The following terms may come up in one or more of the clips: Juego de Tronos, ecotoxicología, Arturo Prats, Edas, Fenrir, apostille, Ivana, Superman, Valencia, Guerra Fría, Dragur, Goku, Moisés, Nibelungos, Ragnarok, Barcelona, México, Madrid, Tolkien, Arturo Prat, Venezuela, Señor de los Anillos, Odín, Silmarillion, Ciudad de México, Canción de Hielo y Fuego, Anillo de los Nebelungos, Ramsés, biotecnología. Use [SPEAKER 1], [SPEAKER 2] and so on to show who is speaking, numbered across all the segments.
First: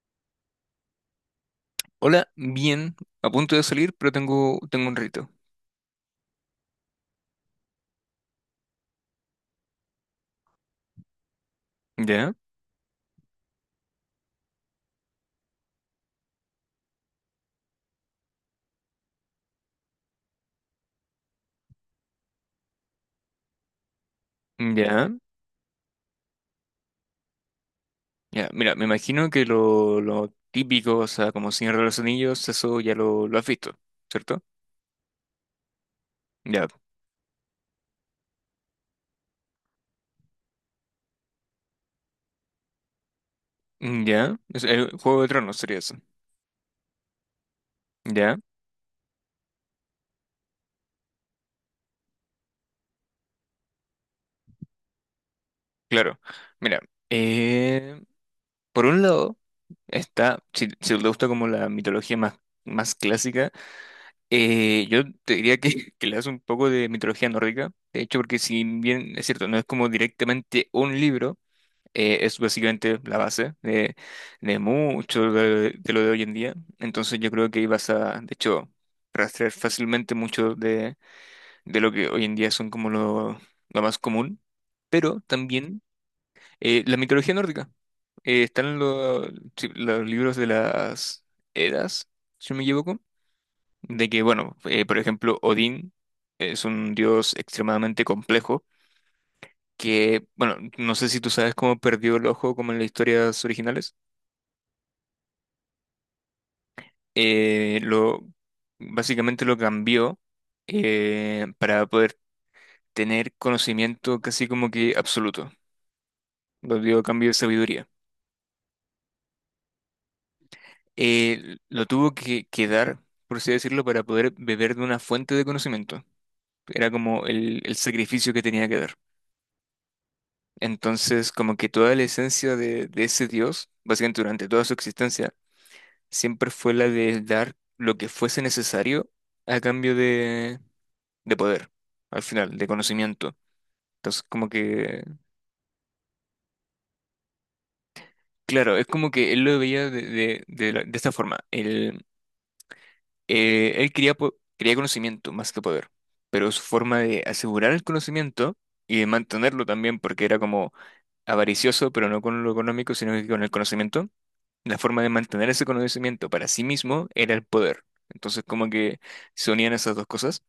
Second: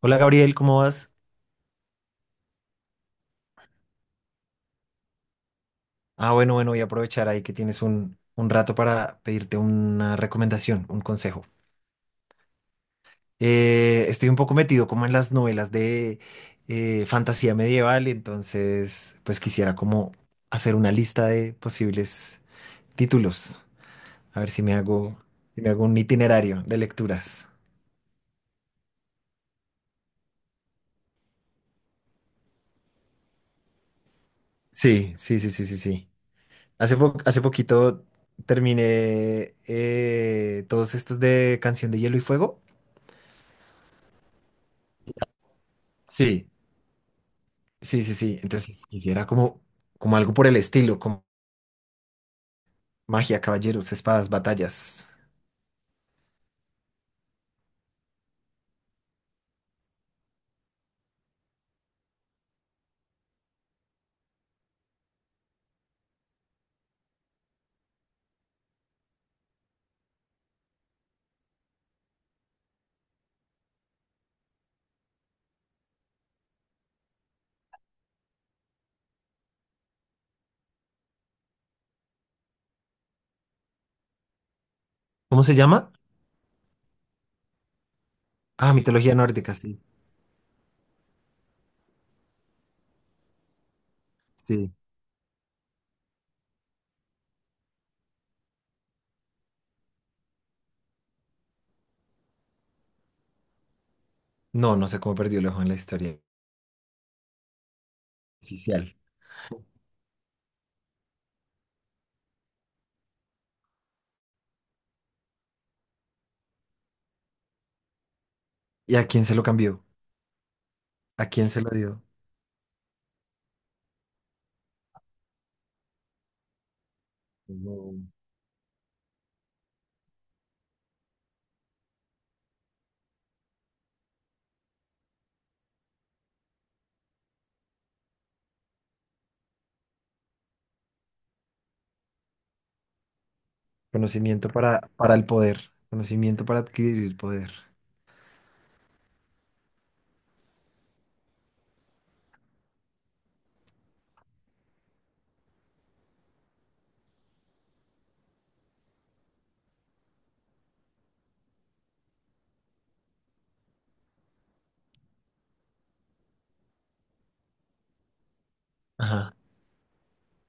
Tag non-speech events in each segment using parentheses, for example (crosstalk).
[SPEAKER 1] Hola Gabriel, ¿cómo vas?
[SPEAKER 2] Hola, bien, a punto de salir, pero tengo un rito.
[SPEAKER 1] Ah, bueno, bueno, voy a aprovechar ahí que tienes un rato para pedirte una recomendación, un consejo.
[SPEAKER 2] ¿Ya?
[SPEAKER 1] Estoy un poco metido como en las novelas de fantasía medieval, entonces pues quisiera como hacer una lista de posibles títulos, a ver si me
[SPEAKER 2] ¿Ya?
[SPEAKER 1] hago, si me hago un itinerario de lecturas.
[SPEAKER 2] Ya, mira, me imagino que lo típico, o sea, como Señor de los Anillos, eso ya lo has visto, ¿cierto?
[SPEAKER 1] Sí, sí, sí, sí, sí, sí.
[SPEAKER 2] Ya,
[SPEAKER 1] Hace poquito terminé todos estos de Canción de Hielo y Fuego.
[SPEAKER 2] ya, es, el Juego de Tronos sería eso.
[SPEAKER 1] Sí. Sí, sí,
[SPEAKER 2] ¿Ya?
[SPEAKER 1] sí. Entonces quisiera como, como algo por el estilo, como magia, caballeros, espadas, batallas.
[SPEAKER 2] Claro. Mira, eh, por un lado está, si, si te gusta como la mitología más clásica, yo te diría que, (laughs) que le das un poco de mitología nórdica, de hecho, porque si bien es cierto, no es como directamente un libro, es básicamente la base de mucho de lo de hoy en día. Entonces yo creo que ahí vas a, de hecho, rastrear fácilmente mucho de lo que hoy en día son como lo más común. Pero
[SPEAKER 1] ¿Cómo se
[SPEAKER 2] también
[SPEAKER 1] llama?
[SPEAKER 2] la mitología nórdica. Eh,
[SPEAKER 1] Ah,
[SPEAKER 2] están
[SPEAKER 1] mitología
[SPEAKER 2] lo-
[SPEAKER 1] nórdica,
[SPEAKER 2] sí,
[SPEAKER 1] sí.
[SPEAKER 2] los libros de las Edas, si no me equivoco, de que, bueno,
[SPEAKER 1] Sí.
[SPEAKER 2] por ejemplo, Odín es un dios extremadamente complejo. Que, bueno, no sé si tú sabes cómo perdió el ojo como en las historias originales.
[SPEAKER 1] No, no sé cómo perdió el ojo en la historia
[SPEAKER 2] eh, lo,
[SPEAKER 1] oficial.
[SPEAKER 2] Básicamente lo cambió para poder tener conocimiento casi como que absoluto. Lo dio a cambio de sabiduría.
[SPEAKER 1] ¿Y a quién se lo cambió? ¿A quién
[SPEAKER 2] Eh,
[SPEAKER 1] se lo
[SPEAKER 2] lo
[SPEAKER 1] dio?
[SPEAKER 2] tuvo que, que dar, por así decirlo, para poder beber de una fuente de conocimiento. Era como el
[SPEAKER 1] No.
[SPEAKER 2] sacrificio que tenía que dar. Entonces, como que toda la esencia de ese Dios, básicamente durante toda su existencia, siempre fue la de dar lo que fuese necesario a cambio de poder, al final, de conocimiento. Entonces,
[SPEAKER 1] Conocimiento
[SPEAKER 2] como que,
[SPEAKER 1] para el poder. Conocimiento para adquirir poder.
[SPEAKER 2] claro, es como que él lo veía de esta forma. Él, él quería conocimiento más que poder, pero su forma de asegurar el conocimiento y de mantenerlo también, porque era como avaricioso, pero no con lo económico, sino que con el conocimiento, la forma de mantener ese conocimiento para sí mismo era el poder. Entonces, como que
[SPEAKER 1] Ajá.
[SPEAKER 2] se unían esas dos cosas.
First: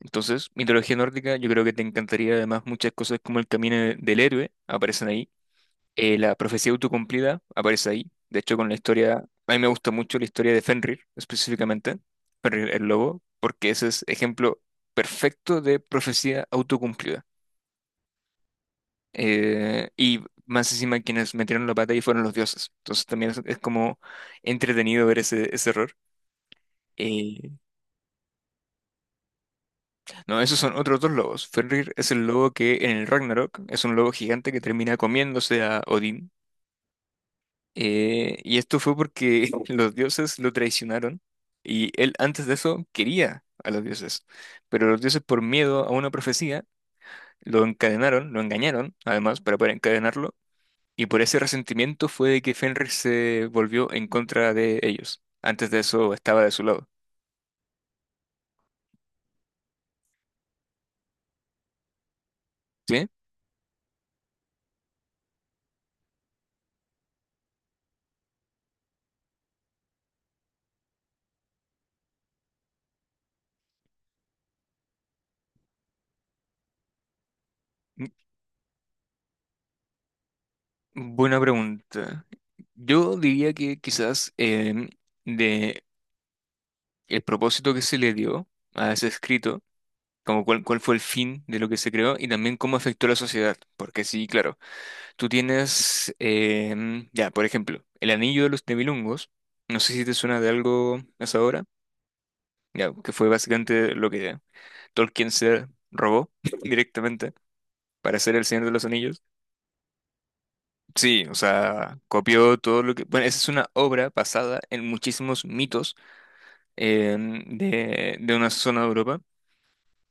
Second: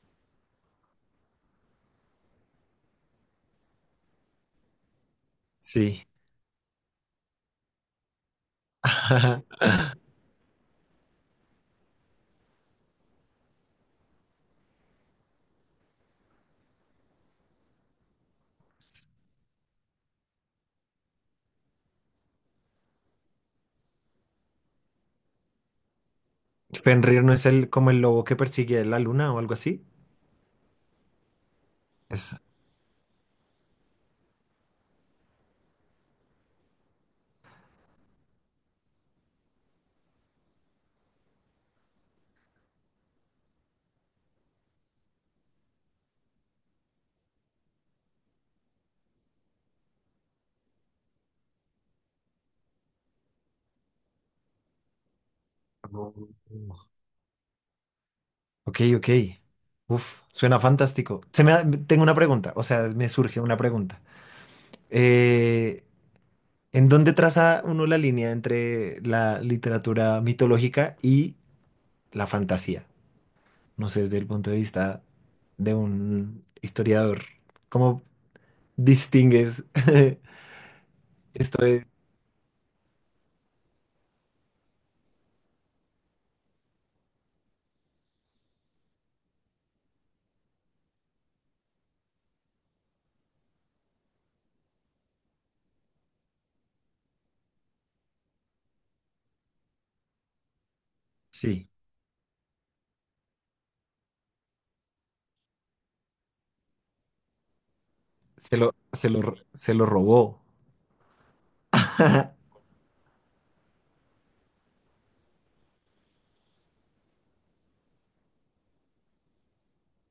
[SPEAKER 2] Entonces, mitología nórdica, yo creo que te encantaría además muchas cosas como el del héroe, aparecen ahí.
[SPEAKER 1] Sí.
[SPEAKER 2] La profecía autocumplida aparece ahí. De hecho, con la historia, a mí
[SPEAKER 1] (laughs)
[SPEAKER 2] me gusta mucho la historia de Fenrir, específicamente, Fenrir el lobo, porque ese es ejemplo perfecto de profecía autocumplida. Y más encima, quienes metieron la pata ahí fueron los dioses. Entonces, también es como entretenido ver ese error.
[SPEAKER 1] Fenrir no es
[SPEAKER 2] Eh,
[SPEAKER 1] el como el lobo que persigue la luna o algo así.
[SPEAKER 2] no, esos son otros dos lobos. Fenrir es el
[SPEAKER 1] Es.
[SPEAKER 2] lobo que en el Ragnarok es un lobo gigante que termina comiéndose a Odín. Y esto fue porque (laughs) los dioses lo traicionaron y él antes de eso quería a los dioses, pero los dioses por miedo a una profecía lo encadenaron, lo engañaron además para poder encadenarlo, y por ese resentimiento fue de que Fenrir se volvió en contra de ellos. Antes de eso estaba de su lado.
[SPEAKER 1] Ok, ok. Uf, suena fantástico. Tengo una pregunta, o sea,
[SPEAKER 2] ¿Sí?
[SPEAKER 1] me surge una pregunta. Eh, ¿En dónde traza uno la línea entre la literatura mitológica y la fantasía? No sé, desde el punto de vista de un historiador, ¿cómo
[SPEAKER 2] Mm,
[SPEAKER 1] distingues (laughs)
[SPEAKER 2] Buena
[SPEAKER 1] esto de...
[SPEAKER 2] pregunta. Yo diría que quizás de el propósito que se le dio a ese escrito, como cuál fue el fin de lo que se creó, y también cómo afectó a la sociedad. Porque sí, claro, tú tienes, ya, por ejemplo, el anillo de los Nibelungos, no sé si te suena de algo hasta ahora,
[SPEAKER 1] Sí,
[SPEAKER 2] ya, que fue básicamente lo que Tolkien se robó (laughs) directamente para hacer El
[SPEAKER 1] se
[SPEAKER 2] Señor de
[SPEAKER 1] lo,
[SPEAKER 2] los
[SPEAKER 1] se
[SPEAKER 2] Anillos.
[SPEAKER 1] lo, se lo robó.
[SPEAKER 2] Sí, o sea,
[SPEAKER 1] (laughs)
[SPEAKER 2] copió todo lo que... Bueno, esa es una obra basada en muchísimos mitos de una zona de Europa.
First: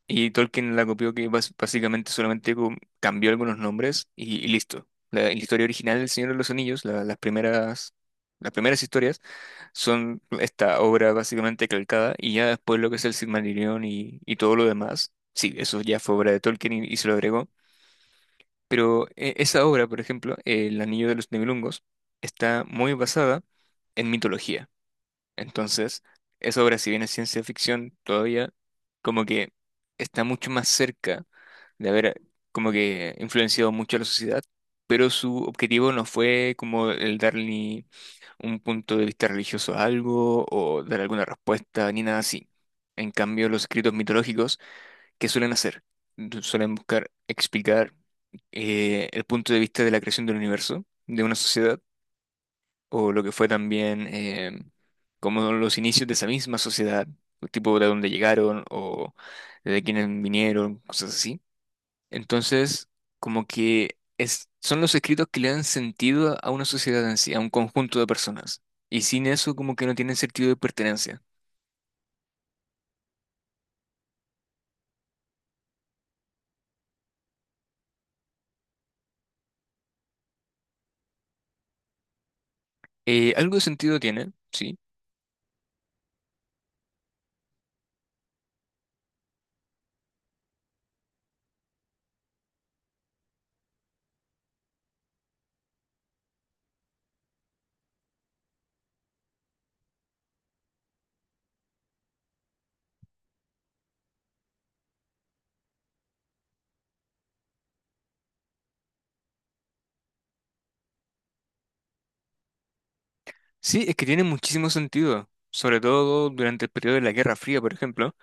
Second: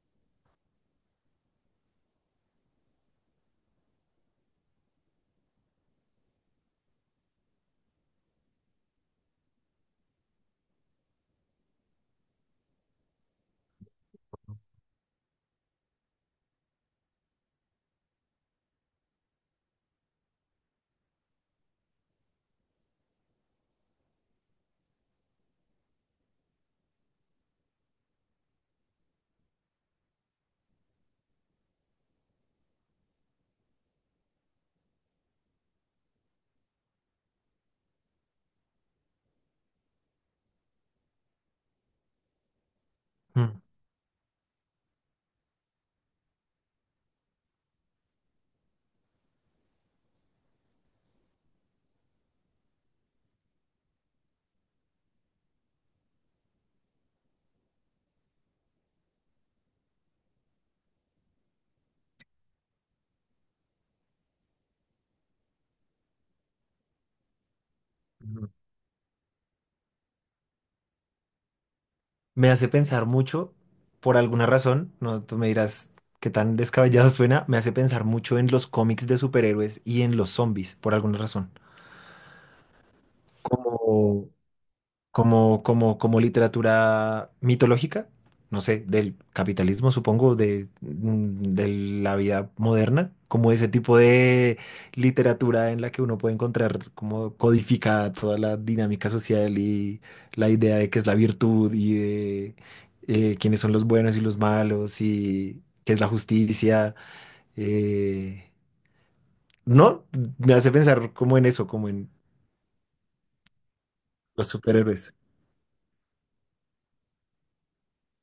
[SPEAKER 2] Y Tolkien la copió, que básicamente solamente cambió algunos nombres y listo. La historia original del Señor de los Anillos, las primeras historias, son esta obra básicamente calcada, y ya después lo que es el Silmarillion y todo lo demás, sí, eso ya fue obra de Tolkien y se lo agregó. Pero esa obra, por ejemplo, El Anillo de los Nebelungos, está muy basada en mitología. Entonces, esa obra, si bien es ciencia ficción, todavía como que está mucho más cerca de haber como que influenciado mucho a la sociedad, pero su objetivo no fue como el dar ni un punto de vista religioso a algo, o dar alguna respuesta ni nada así. En cambio, los escritos mitológicos, ¿qué suelen hacer? Suelen buscar explicar el punto de vista de la creación del universo, de una sociedad, o lo que fue también como los inicios de esa misma sociedad, tipo de dónde llegaron o de quiénes vinieron, cosas así. Entonces, como que es, son los escritos que le dan sentido a una sociedad en sí, a un conjunto de
[SPEAKER 1] Mm.
[SPEAKER 2] personas. Y sin eso, como que no tienen sentido de pertenencia.
[SPEAKER 1] Me hace pensar mucho, por alguna razón, no, tú me dirás qué tan descabellado suena, me hace pensar mucho en los cómics de superhéroes y en los zombies, por alguna razón.
[SPEAKER 2] Algo de sentido
[SPEAKER 1] Como,
[SPEAKER 2] tiene, sí.
[SPEAKER 1] como literatura mitológica, no sé, del capitalismo, supongo, de, de la vida moderna, como ese tipo de literatura en la que uno puede encontrar como codificada toda la dinámica social y la idea de qué es la virtud y de quiénes son los buenos y los malos y qué es la justicia. Eh, no, Me hace pensar como en eso, como en
[SPEAKER 2] Sí, es que tiene
[SPEAKER 1] los
[SPEAKER 2] muchísimo
[SPEAKER 1] superhéroes.
[SPEAKER 2] sentido, sobre todo durante el periodo de la Guerra Fría, por ejemplo.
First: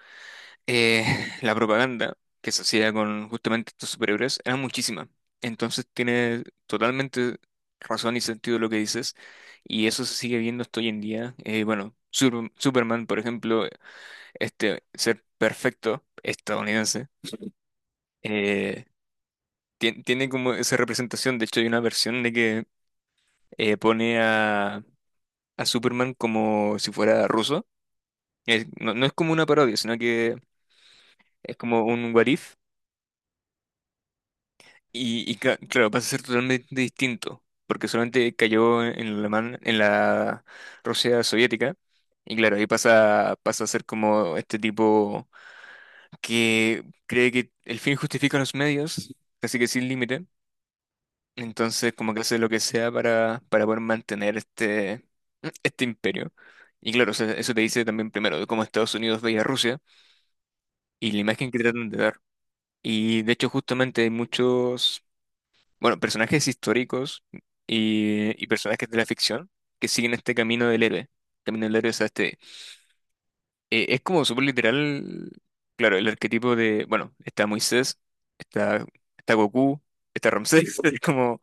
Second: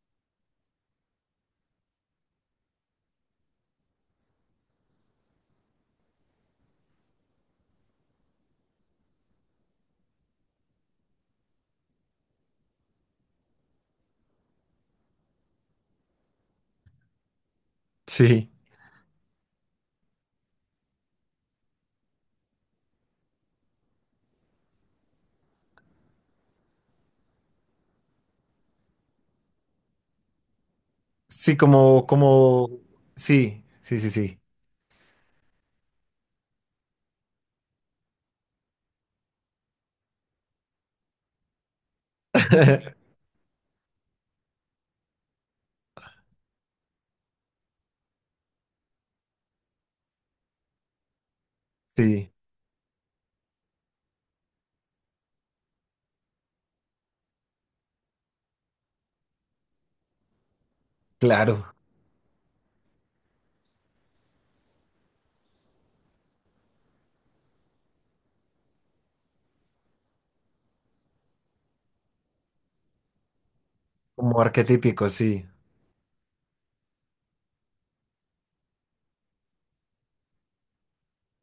[SPEAKER 2] eh, (laughs) la propaganda que se hacía con justamente estos superhéroes era muchísima. Entonces tiene totalmente razón y sentido lo que dices, y eso se sigue viendo hasta hoy en día. Bueno, Superman, por ejemplo, este ser perfecto estadounidense,
[SPEAKER 1] Sí.
[SPEAKER 2] eh, tiene como esa representación. De hecho, hay una versión de que eh, pone a, a Superman como si fuera ruso. No, no es como una parodia, sino que es
[SPEAKER 1] Sí,
[SPEAKER 2] como
[SPEAKER 1] como,
[SPEAKER 2] un what if.
[SPEAKER 1] como, sí, sí, sí, sí.
[SPEAKER 2] Claro, pasa a ser totalmente distinto, porque solamente cayó en el alemán, en la Rusia soviética, y claro, ahí
[SPEAKER 1] (laughs)
[SPEAKER 2] pasa, pasa a ser como este tipo que cree que el fin justifica los medios, casi que sin límite, entonces como que
[SPEAKER 1] Sí,
[SPEAKER 2] hace lo que sea para poder mantener este imperio. Y claro, o sea, eso te dice también primero de cómo Estados Unidos veía a Rusia y la imagen que
[SPEAKER 1] claro,
[SPEAKER 2] tratan de dar. Y de hecho justamente hay muchos... bueno, personajes históricos y personajes de la ficción que siguen este camino del héroe. Camino del héroe, o sea, este, es como
[SPEAKER 1] como
[SPEAKER 2] súper
[SPEAKER 1] arquetípico,
[SPEAKER 2] literal,
[SPEAKER 1] sí.
[SPEAKER 2] claro, el arquetipo de, bueno, está Moisés, está, está Goku, está Ramsés, (laughs) es como,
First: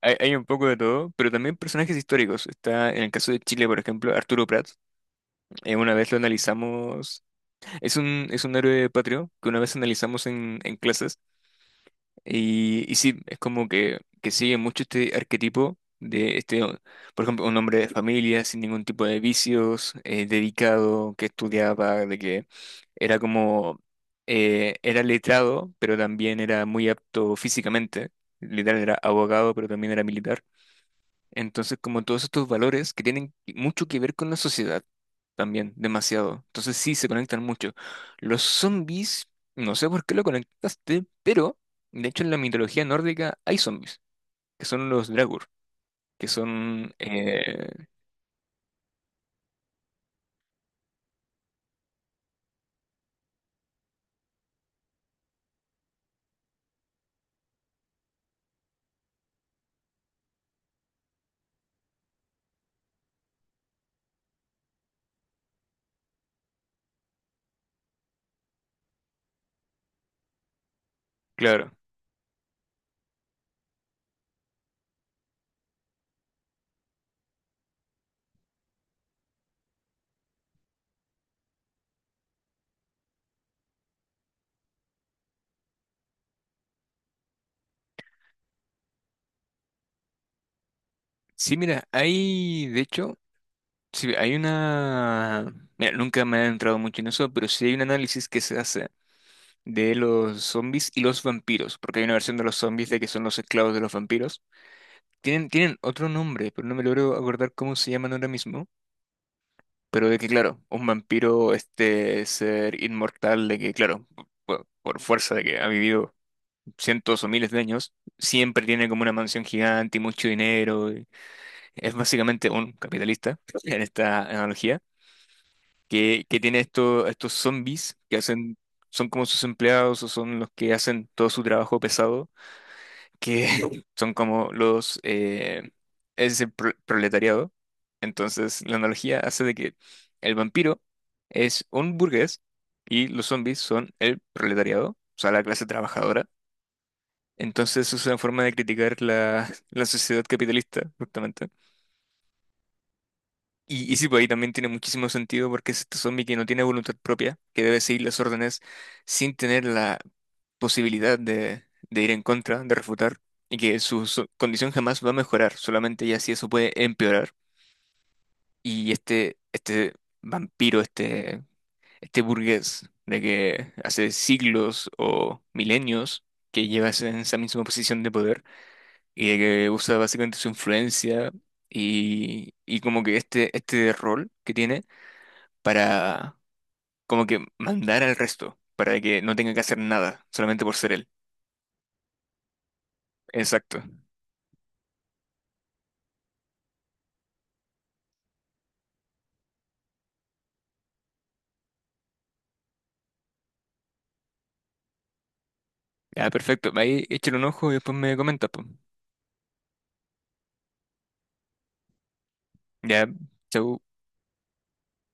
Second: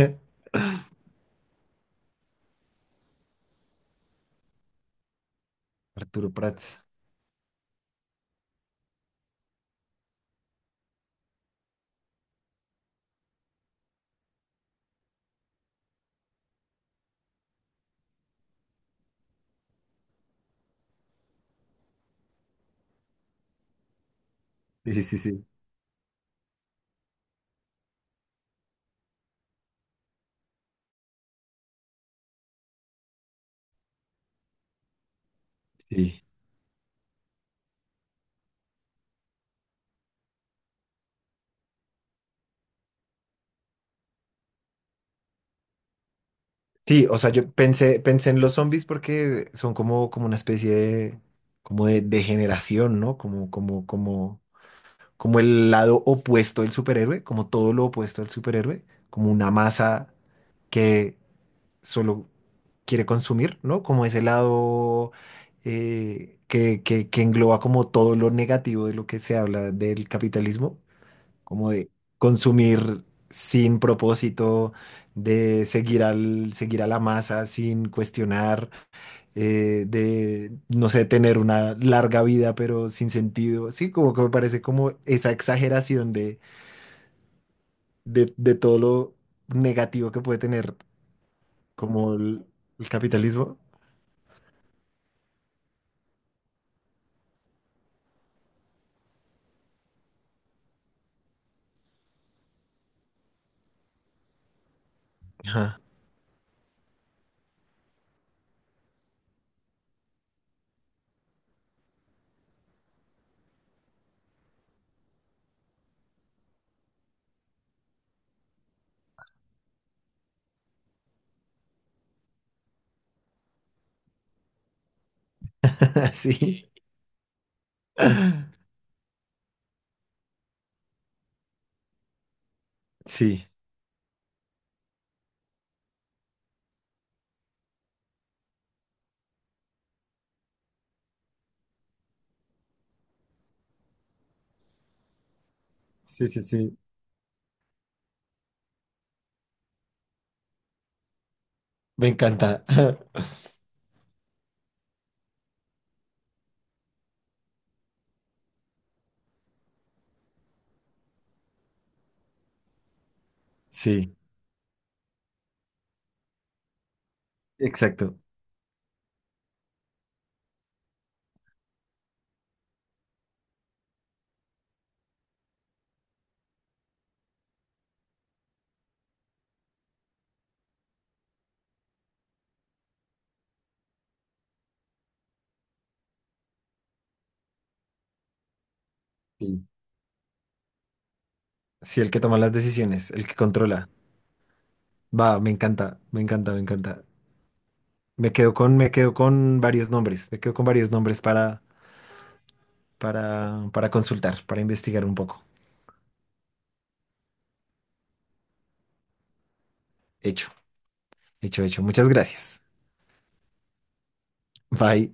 [SPEAKER 2] hay un poco de todo, pero también personajes históricos. Está, en el caso de Chile, por ejemplo, Arturo Prat, una vez lo
[SPEAKER 1] Arturo Prats.
[SPEAKER 2] analizamos, es un héroe patrio que una vez analizamos en clases. Y sí, es como que sigue mucho este arquetipo de este, por ejemplo, un hombre de familia sin ningún tipo de vicios, dedicado, que estudiaba, de que era como,
[SPEAKER 1] Sí,
[SPEAKER 2] era
[SPEAKER 1] sí, sí, sí.
[SPEAKER 2] letrado, pero también era muy apto físicamente. Literal era abogado, pero también era militar. Entonces, como todos estos valores que tienen mucho que ver con la sociedad también,
[SPEAKER 1] Sí,
[SPEAKER 2] demasiado. Entonces sí, se conectan mucho. Los zombies, no sé por qué lo conectaste, pero de hecho en la mitología nórdica hay zombies, que son los Dragur, que son,
[SPEAKER 1] sí, o sea, yo pensé, pensé en los zombies porque son como, como una especie de, como de degeneración, ¿no? Como el lado opuesto del superhéroe, como todo lo opuesto al superhéroe, como una masa que solo quiere consumir, ¿no? Como ese lado que engloba como todo lo negativo de lo que se habla del capitalismo,
[SPEAKER 2] claro.
[SPEAKER 1] como de consumir sin propósito, de seguir al, seguir a la masa sin cuestionar, de, no sé, tener una larga vida pero sin sentido. Sí, como que me parece como esa exageración de, de todo lo negativo que puede tener
[SPEAKER 2] Sí, mira,
[SPEAKER 1] como
[SPEAKER 2] hay, de
[SPEAKER 1] el
[SPEAKER 2] hecho,
[SPEAKER 1] capitalismo.
[SPEAKER 2] sí, hay una... Mira, nunca me he entrado mucho en eso, pero sí hay un análisis que se hace de los zombies y los vampiros, porque hay una versión de los zombies de que son los esclavos de los vampiros. Tienen
[SPEAKER 1] Ajá.
[SPEAKER 2] otro nombre, pero no me logro acordar cómo se llaman ahora mismo. Pero de que, claro, un vampiro, este ser inmortal, de que, claro, por fuerza de que ha vivido cientos o miles de años, siempre tiene como una mansión gigante y mucho dinero. Y es básicamente un capitalista, (laughs) en esta analogía,
[SPEAKER 1] (laughs)
[SPEAKER 2] que tiene
[SPEAKER 1] Sí.
[SPEAKER 2] estos zombies que hacen, son como sus empleados o son los que hacen todo su trabajo pesado, que
[SPEAKER 1] Sí,
[SPEAKER 2] (laughs) son como los ese proletariado. Entonces, la analogía hace de que el vampiro es un burgués y los zombies son el proletariado, o sea, la clase trabajadora.
[SPEAKER 1] sí, sí, sí.
[SPEAKER 2] Entonces, es una forma de criticar la sociedad capitalista, justamente.
[SPEAKER 1] Me encanta. (laughs)
[SPEAKER 2] Y sí, pues ahí también tiene muchísimo sentido porque es este zombie que no tiene voluntad propia, que debe seguir las órdenes sin tener la posibilidad de ir en contra, de refutar, y que
[SPEAKER 1] Sí,
[SPEAKER 2] su condición jamás va a mejorar, solamente ya si eso puede empeorar.
[SPEAKER 1] exacto.
[SPEAKER 2] Y este vampiro, este burgués de que hace siglos o milenios que lleva en esa misma posición de poder y de que usa básicamente su influencia y como que este rol que tiene para como que mandar al resto, para que no tenga que
[SPEAKER 1] Sí.
[SPEAKER 2] hacer nada, solamente por ser él.
[SPEAKER 1] Sí, el que toma las decisiones, el que
[SPEAKER 2] Exacto.
[SPEAKER 1] controla. Va, me encanta, me encanta, me encanta. Me quedo con varios nombres. Me quedo con varios nombres para consultar, para investigar un poco.
[SPEAKER 2] Ya, perfecto. Ahí échale un ojo y después me comenta, pues.
[SPEAKER 1] Hecho, hecho, hecho. Muchas gracias.
[SPEAKER 2] Ya, chau.
[SPEAKER 1] Bye.